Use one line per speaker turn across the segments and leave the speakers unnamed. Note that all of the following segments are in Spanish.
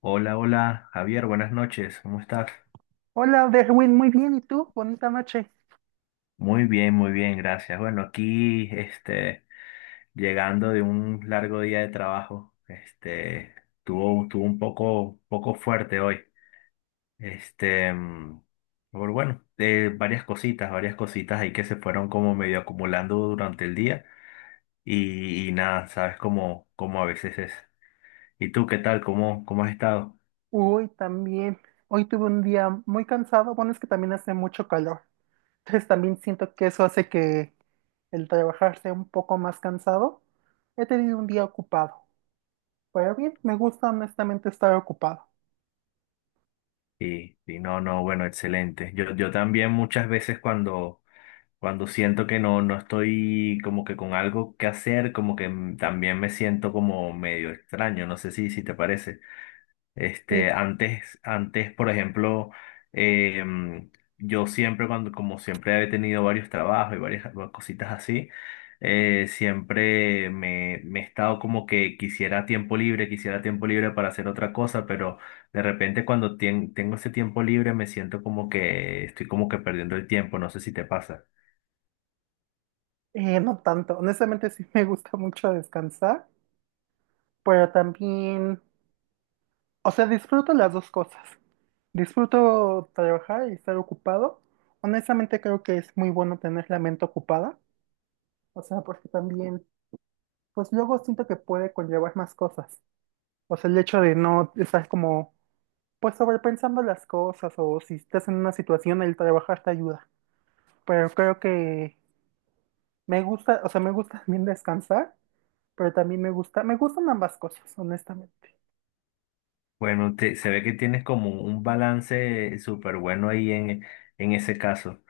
Hola, hola, Javier, buenas noches, ¿cómo estás?
Hola, Derwin, muy bien. ¿Y tú? Bonita noche.
Muy bien, gracias. Bueno, aquí, llegando de un largo día de trabajo, tuvo un poco fuerte hoy. Este, mm, pero bueno, varias cositas ahí que se fueron como medio acumulando durante el día y nada, sabes cómo, cómo a veces es. ¿Y tú qué tal? ¿Cómo, cómo has estado?
Hoy también. Hoy tuve un día muy cansado. Bueno, es que también hace mucho calor. Entonces también siento que eso hace que el trabajar sea un poco más cansado. He tenido un día ocupado. Pero bien, me gusta honestamente estar ocupado.
Y no, no, bueno, excelente. Yo también muchas veces cuando siento que no estoy como que con algo que hacer, como que también me siento como medio extraño, no sé si te parece. Este,
Sí,
antes, por ejemplo, eh, mm, yo siempre cuando, como siempre he tenido varios trabajos y varias cositas así, siempre me he estado como que quisiera tiempo libre para hacer otra cosa, pero de repente cuando tengo ese tiempo libre me siento como que estoy como que perdiendo el tiempo, no sé si te pasa.
no tanto. Honestamente sí me gusta mucho descansar, pero también, o sea, disfruto las dos cosas. Disfruto trabajar y estar ocupado. Honestamente creo que es muy bueno tener la mente ocupada. O sea, porque también, pues luego siento que puede conllevar más cosas. O sea, el hecho de no estar como, pues sobrepensando las cosas, o si estás en una situación, el trabajar te ayuda. Pero creo que me gusta, o sea, me gusta también descansar, pero también me gusta, me gustan ambas cosas, honestamente.
Bueno, se ve que tienes como un balance súper bueno ahí en ese caso.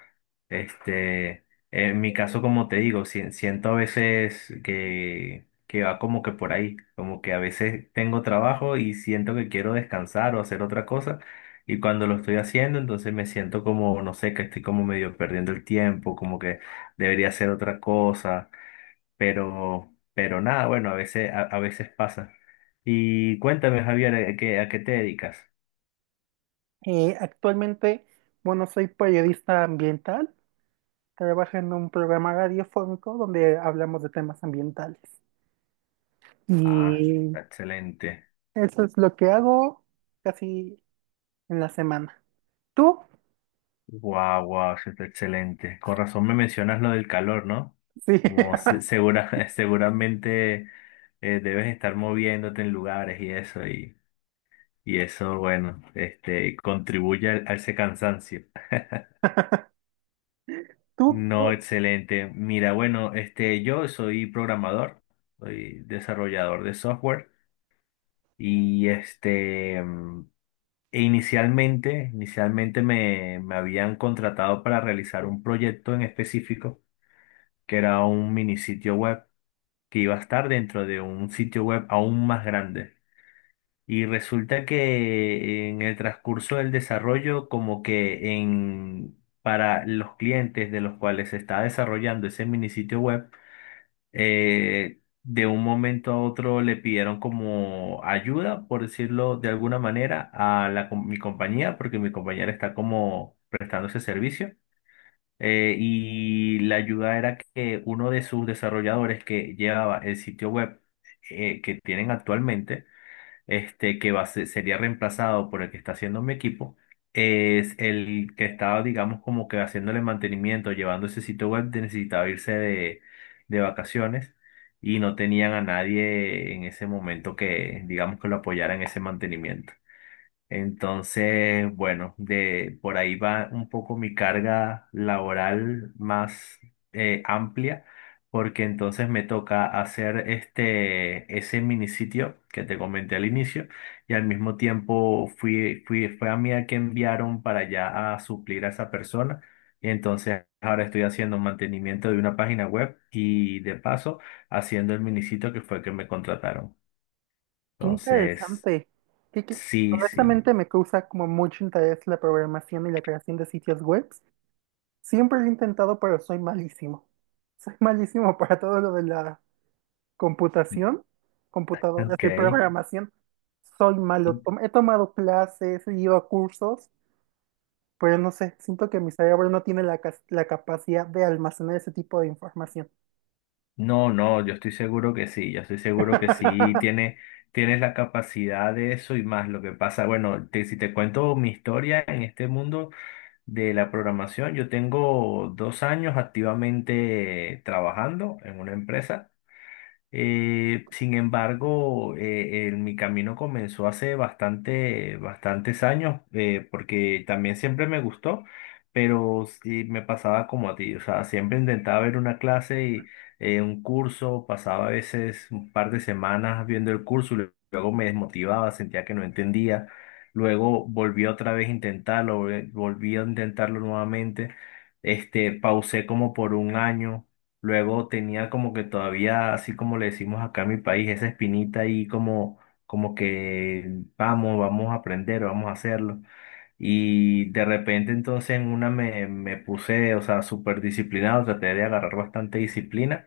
Este, en mi caso, como te digo, siento a veces que va como que por ahí, como que a veces tengo trabajo y siento que quiero descansar o hacer otra cosa, y cuando lo estoy haciendo, entonces me siento como, no sé, que estoy como medio perdiendo el tiempo, como que debería hacer otra cosa pero nada, bueno, a veces, a veces pasa. Y cuéntame, Javier, a qué te dedicas?
Actualmente, bueno, soy periodista ambiental, trabajo en un programa radiofónico donde hablamos de temas ambientales.
Ah,
Y
está excelente.
eso es lo que hago casi en la semana. Tú,
Guau, guau, eso está excelente. Con razón me mencionas lo del calor, ¿no?
sí,
Como segura, seguramente debes estar moviéndote en lugares y eso, bueno, este, contribuye a ese cansancio.
tú,
No,
tú,
excelente. Mira, bueno, este, yo soy programador, soy desarrollador de software. Y e inicialmente, inicialmente me habían contratado para realizar un proyecto en específico, que era un mini sitio web, que iba a estar dentro de un sitio web aún más grande. Y resulta que en el transcurso del desarrollo, como que en, para los clientes de los cuales se está desarrollando ese mini sitio web, de un momento a otro le pidieron como ayuda, por decirlo de alguna manera, a la, mi compañía, porque mi compañera está como prestando ese servicio. Y la ayuda era que uno de sus desarrolladores que llevaba el sitio web que tienen actualmente, este, que va a sería reemplazado por el que está haciendo mi equipo, es el que estaba, digamos, como que haciéndole mantenimiento, llevando ese sitio web, necesitaba irse de vacaciones y no tenían a nadie en ese momento que, digamos, que lo apoyara en ese mantenimiento. Entonces, bueno, de por ahí va un poco mi carga laboral más amplia, porque entonces me toca hacer este ese mini sitio que te comenté al inicio, y al mismo tiempo fue a mí a que enviaron para allá a suplir a esa persona. Y entonces ahora estoy haciendo mantenimiento de una página web y de paso haciendo el mini sitio que fue que me contrataron.
qué
Entonces,
interesante. Qué- qué-
sí, sí.
Honestamente me causa como mucho interés la programación y la creación de sitios web. Siempre lo he intentado, pero soy malísimo. Soy malísimo para todo lo de la computación, computadoras
Ok.
y programación. Soy malo. He tomado clases, he ido a cursos, pero no sé, siento que mi cerebro no tiene la, la capacidad de almacenar ese tipo de información.
No, no, yo estoy seguro que sí, yo estoy seguro que sí tiene, tienes la capacidad de eso y más. Lo que pasa, bueno, si te cuento mi historia en este mundo de la programación, yo tengo dos años activamente trabajando en una empresa. Sin embargo, mi camino comenzó hace bastante, bastantes años, porque también siempre me gustó, pero sí me pasaba como a ti, o sea, siempre intentaba ver una clase y un curso, pasaba a veces un par de semanas viendo el curso, y luego me desmotivaba, sentía que no entendía, luego volví otra vez a intentarlo, volví a intentarlo nuevamente, este, pausé como por un año. Luego tenía como que todavía, así como le decimos acá en mi país, esa espinita ahí como, como que vamos, vamos a aprender, vamos a hacerlo. Y de repente entonces en una me puse, o sea, súper disciplinado, traté de agarrar bastante disciplina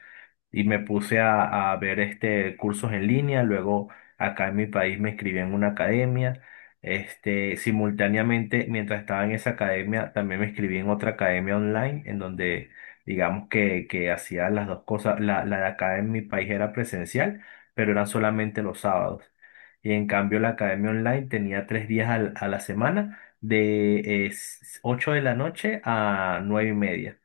y me puse a ver este cursos en línea. Luego acá en mi país me inscribí en una academia. Este, simultáneamente, mientras estaba en esa academia, también me inscribí en otra academia online, en donde digamos que hacía las dos cosas. La de acá en mi país era presencial, pero eran solamente los sábados. Y en cambio la academia online tenía tres días a la semana de 8 de la noche a 9 y media.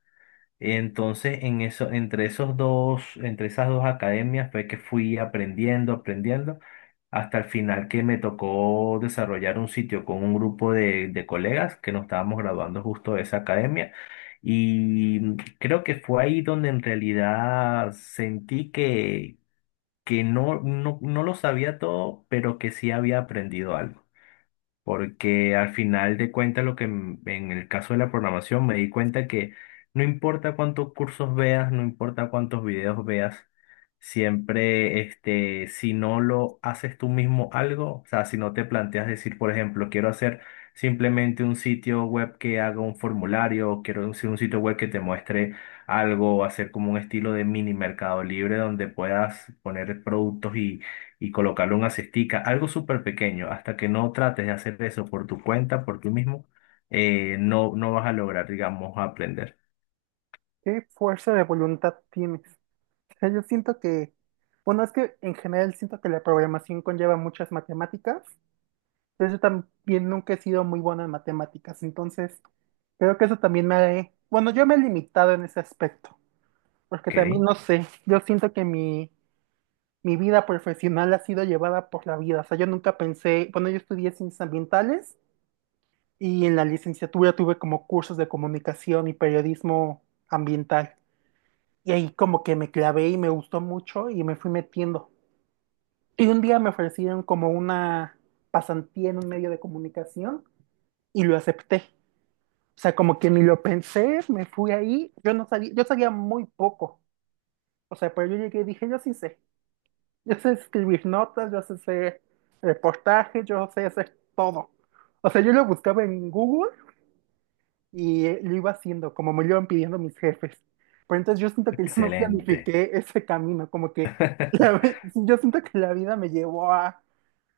Entonces, en eso, entre esos dos, entre esas dos academias fue que fui aprendiendo, aprendiendo, hasta el final que me tocó desarrollar un sitio con un grupo de colegas que nos estábamos graduando justo de esa academia. Y creo que fue ahí donde en realidad sentí que no, no, no lo sabía todo, pero que sí había aprendido algo. Porque al final de cuentas, lo que en el caso de la programación me di cuenta que no importa cuántos cursos veas, no importa cuántos videos veas, siempre, este, si no lo haces tú mismo algo, o sea, si no te planteas decir, por ejemplo, quiero hacer simplemente un sitio web que haga un formulario, o quiero hacer un sitio web que te muestre algo, o hacer como un estilo de mini mercado libre donde puedas poner productos y colocarle una cestica, algo súper pequeño, hasta que no trates de hacer eso por tu cuenta, por ti mismo, no vas a lograr, digamos, aprender.
¿Qué fuerza de voluntad tienes? Sea, yo siento que, bueno, es que en general siento que la programación conlleva muchas matemáticas, pero yo también nunca he sido muy bueno en matemáticas, entonces creo que eso también me ha, bueno, yo me he limitado en ese aspecto, porque también
Ok,
no sé, yo siento que mi vida profesional ha sido llevada por la vida, o sea, yo nunca pensé, bueno, yo estudié ciencias ambientales y en la licenciatura tuve como cursos de comunicación y periodismo ambiental, y ahí como que me clavé y me gustó mucho y me fui metiendo. Y un día me ofrecieron como una pasantía en un medio de comunicación y lo acepté. O sea, como que ni lo pensé, me fui ahí. Yo no sabía, yo sabía muy poco. O sea, pero yo llegué y dije, yo sí sé. Yo sé escribir notas, yo sé hacer reportajes, yo sé hacer todo. O sea, yo lo buscaba en Google y lo iba haciendo, como me lo iban pidiendo mis jefes. Pero entonces yo siento que yo no
excelente,
planifiqué ese camino, como que yo siento que la vida me llevó a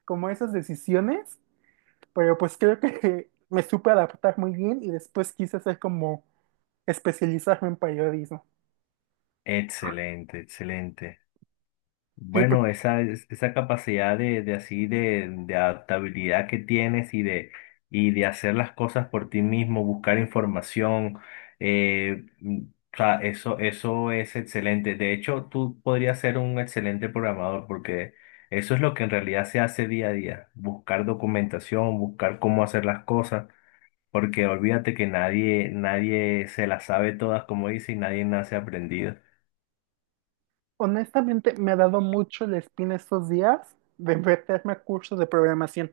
como esas decisiones. Pero pues creo que me supe adaptar muy bien y después quise hacer como especializarme en periodismo.
excelente, excelente.
Y pues
Bueno, esa, esa capacidad de así de adaptabilidad que tienes y de hacer las cosas por ti mismo, buscar información, eh, mm, o sea, eso es excelente. De hecho, tú podrías ser un excelente programador porque eso es lo que en realidad se hace día a día, buscar documentación, buscar cómo hacer las cosas, porque olvídate que nadie, nadie se las sabe todas, como dice, y nadie nace aprendido.
honestamente me ha dado mucho la espina estos días de meterme a cursos de programación,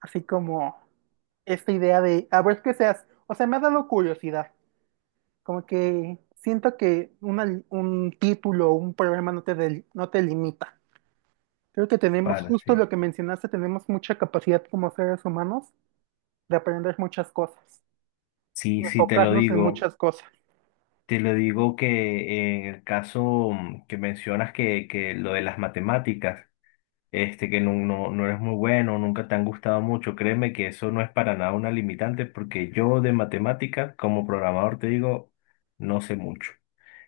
así como esta idea de a ver qué seas. O sea, me ha dado curiosidad, como que siento que un título o un programa no te, no te limita. Creo que tenemos
Para,
justo lo
sí.
que mencionaste, tenemos mucha capacidad como seres humanos de aprender muchas cosas,
Sí,
de
sí, te lo
enfocarnos en
digo.
muchas cosas.
Te lo digo que en el caso que mencionas que lo de las matemáticas, este, que no, no, no eres muy bueno, nunca te han gustado mucho, créeme que eso no es para nada una limitante porque yo de matemáticas como programador te digo, no sé mucho.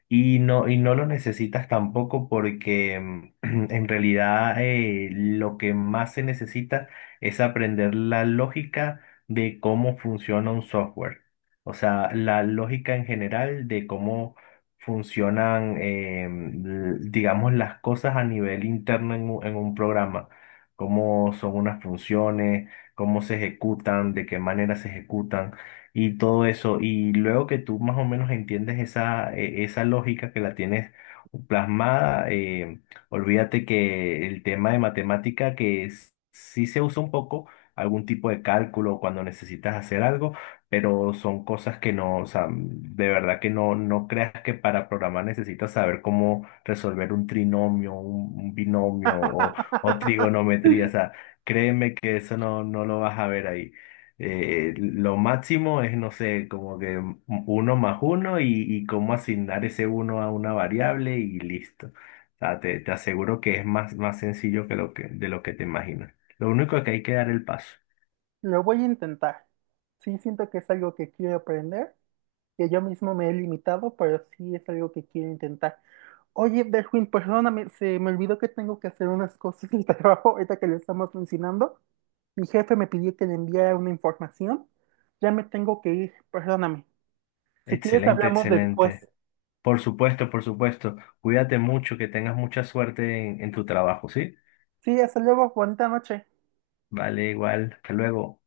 Y no los necesitas tampoco porque en realidad lo que más se necesita es aprender la lógica de cómo funciona un software. O sea, la lógica en general de cómo funcionan, digamos, las cosas a nivel interno en un programa. Cómo son unas funciones, cómo se ejecutan, de qué manera se ejecutan y todo eso. Y luego que tú más o menos entiendes esa, esa lógica que la tienes plasmada, olvídate que el tema de matemática que sí se usa un poco, algún tipo de cálculo cuando necesitas hacer algo, pero son cosas que no, o sea, de verdad que no, no creas que para programar necesitas saber cómo resolver un trinomio, un binomio o trigonometría, o sea, créeme que eso no, no lo vas a ver ahí. Lo máximo es, no sé, como que uno más uno y cómo asignar ese uno a una variable y listo. O sea, te aseguro que es más, más sencillo que lo que, de lo que te imaginas. Lo único es que hay que dar el paso.
Lo voy a intentar. Sí, siento que es algo que quiero aprender, que yo mismo me he limitado, pero sí es algo que quiero intentar. Oye, Derwin, perdóname, se me olvidó que tengo que hacer unas cosas del trabajo ahorita que lo estamos mencionando. Mi jefe me pidió que le enviara una información. Ya me tengo que ir, perdóname. Si quieres,
Excelente,
hablamos después.
excelente. Por supuesto, por supuesto. Cuídate mucho, que tengas mucha suerte en tu trabajo, ¿sí?
Sí, hasta luego, bonita noche.
Vale, igual. Hasta luego.